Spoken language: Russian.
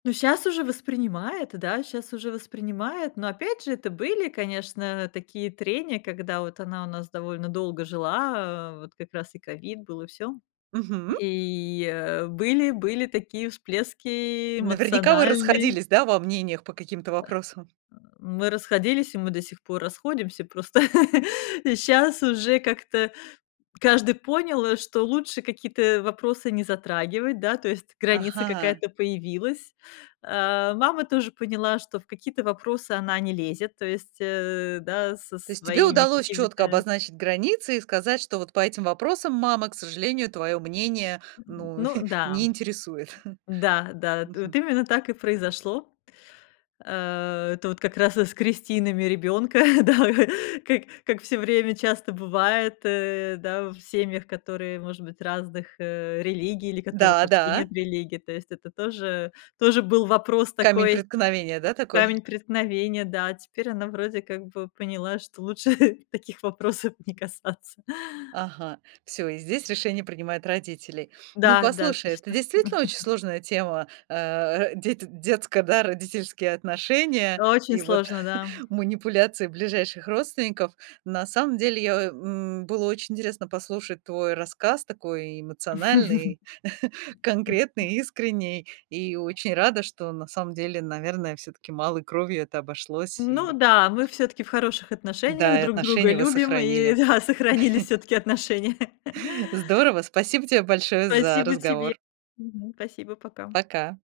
Ну щас уже воспринимает, да, щас уже воспринимает. Но опять же, это были, конечно, такие трения, когда вот она у нас довольно долго жила, э, вот как раз и, э, ковид был, и всё. Мгм. И, э, были были такие всплески Наверняка вы эмоциональные. расходились, да, во мнениях по каким-то Э, вопросам. э. Мы расходились, и мы до сих пор расходимся. Просто щас уже как-то каждый понял, что лучше какие-то вопросы не затрагивать, да, то есть граница Ага. какая-то появилась, э, мама тоже поняла, что в какие-то вопросы она не лезет, то есть, э, да, со То есть тебе своими удалось чётко какими-то обозначить границы, и сказать, что вот по этим вопросам, мама, к сожалению, твоё мнение, М, ну, ну не да, интересует. да, да, вот Мгм. именно так и произошло, э, это вот как раз и с крестинами ребёнка, да, как как всё время часто бывает, э, да, в семьях, которые, может быть, разных, э, религий, или которых Да, вообще да. нет религии. То есть, это тоже тоже был вопрос Камень такой, преткновения, да, такой? камень преткновения. Да, теперь она вроде, как бы поняла, что лучше таких вопросов не касаться. Ага, всё, и здесь решение принимают родители. Ну Да, да, послушай, это точно. действительно очень сложная тема, а, ро дети детско, да, родительские отношения, Очень и вот сложно, да. манипуляции ближайших родственников. На самом деле я, м, было очень интересно послушать твой рассказ, такой эмоциональный, конкретный, искренний, и очень рада, что на самом деле, наверное, всё-таки малой кровью это обошлось Ну и да, мы всё-таки в хороших отношениях, Да, и друг друга отношения вы любим, и сохранили. да, сохранились всё-таки отношения. Здорово, спасибо тебе большое за Спасибо тебе. разговор. Мгм. Спасибо, пока. Пока.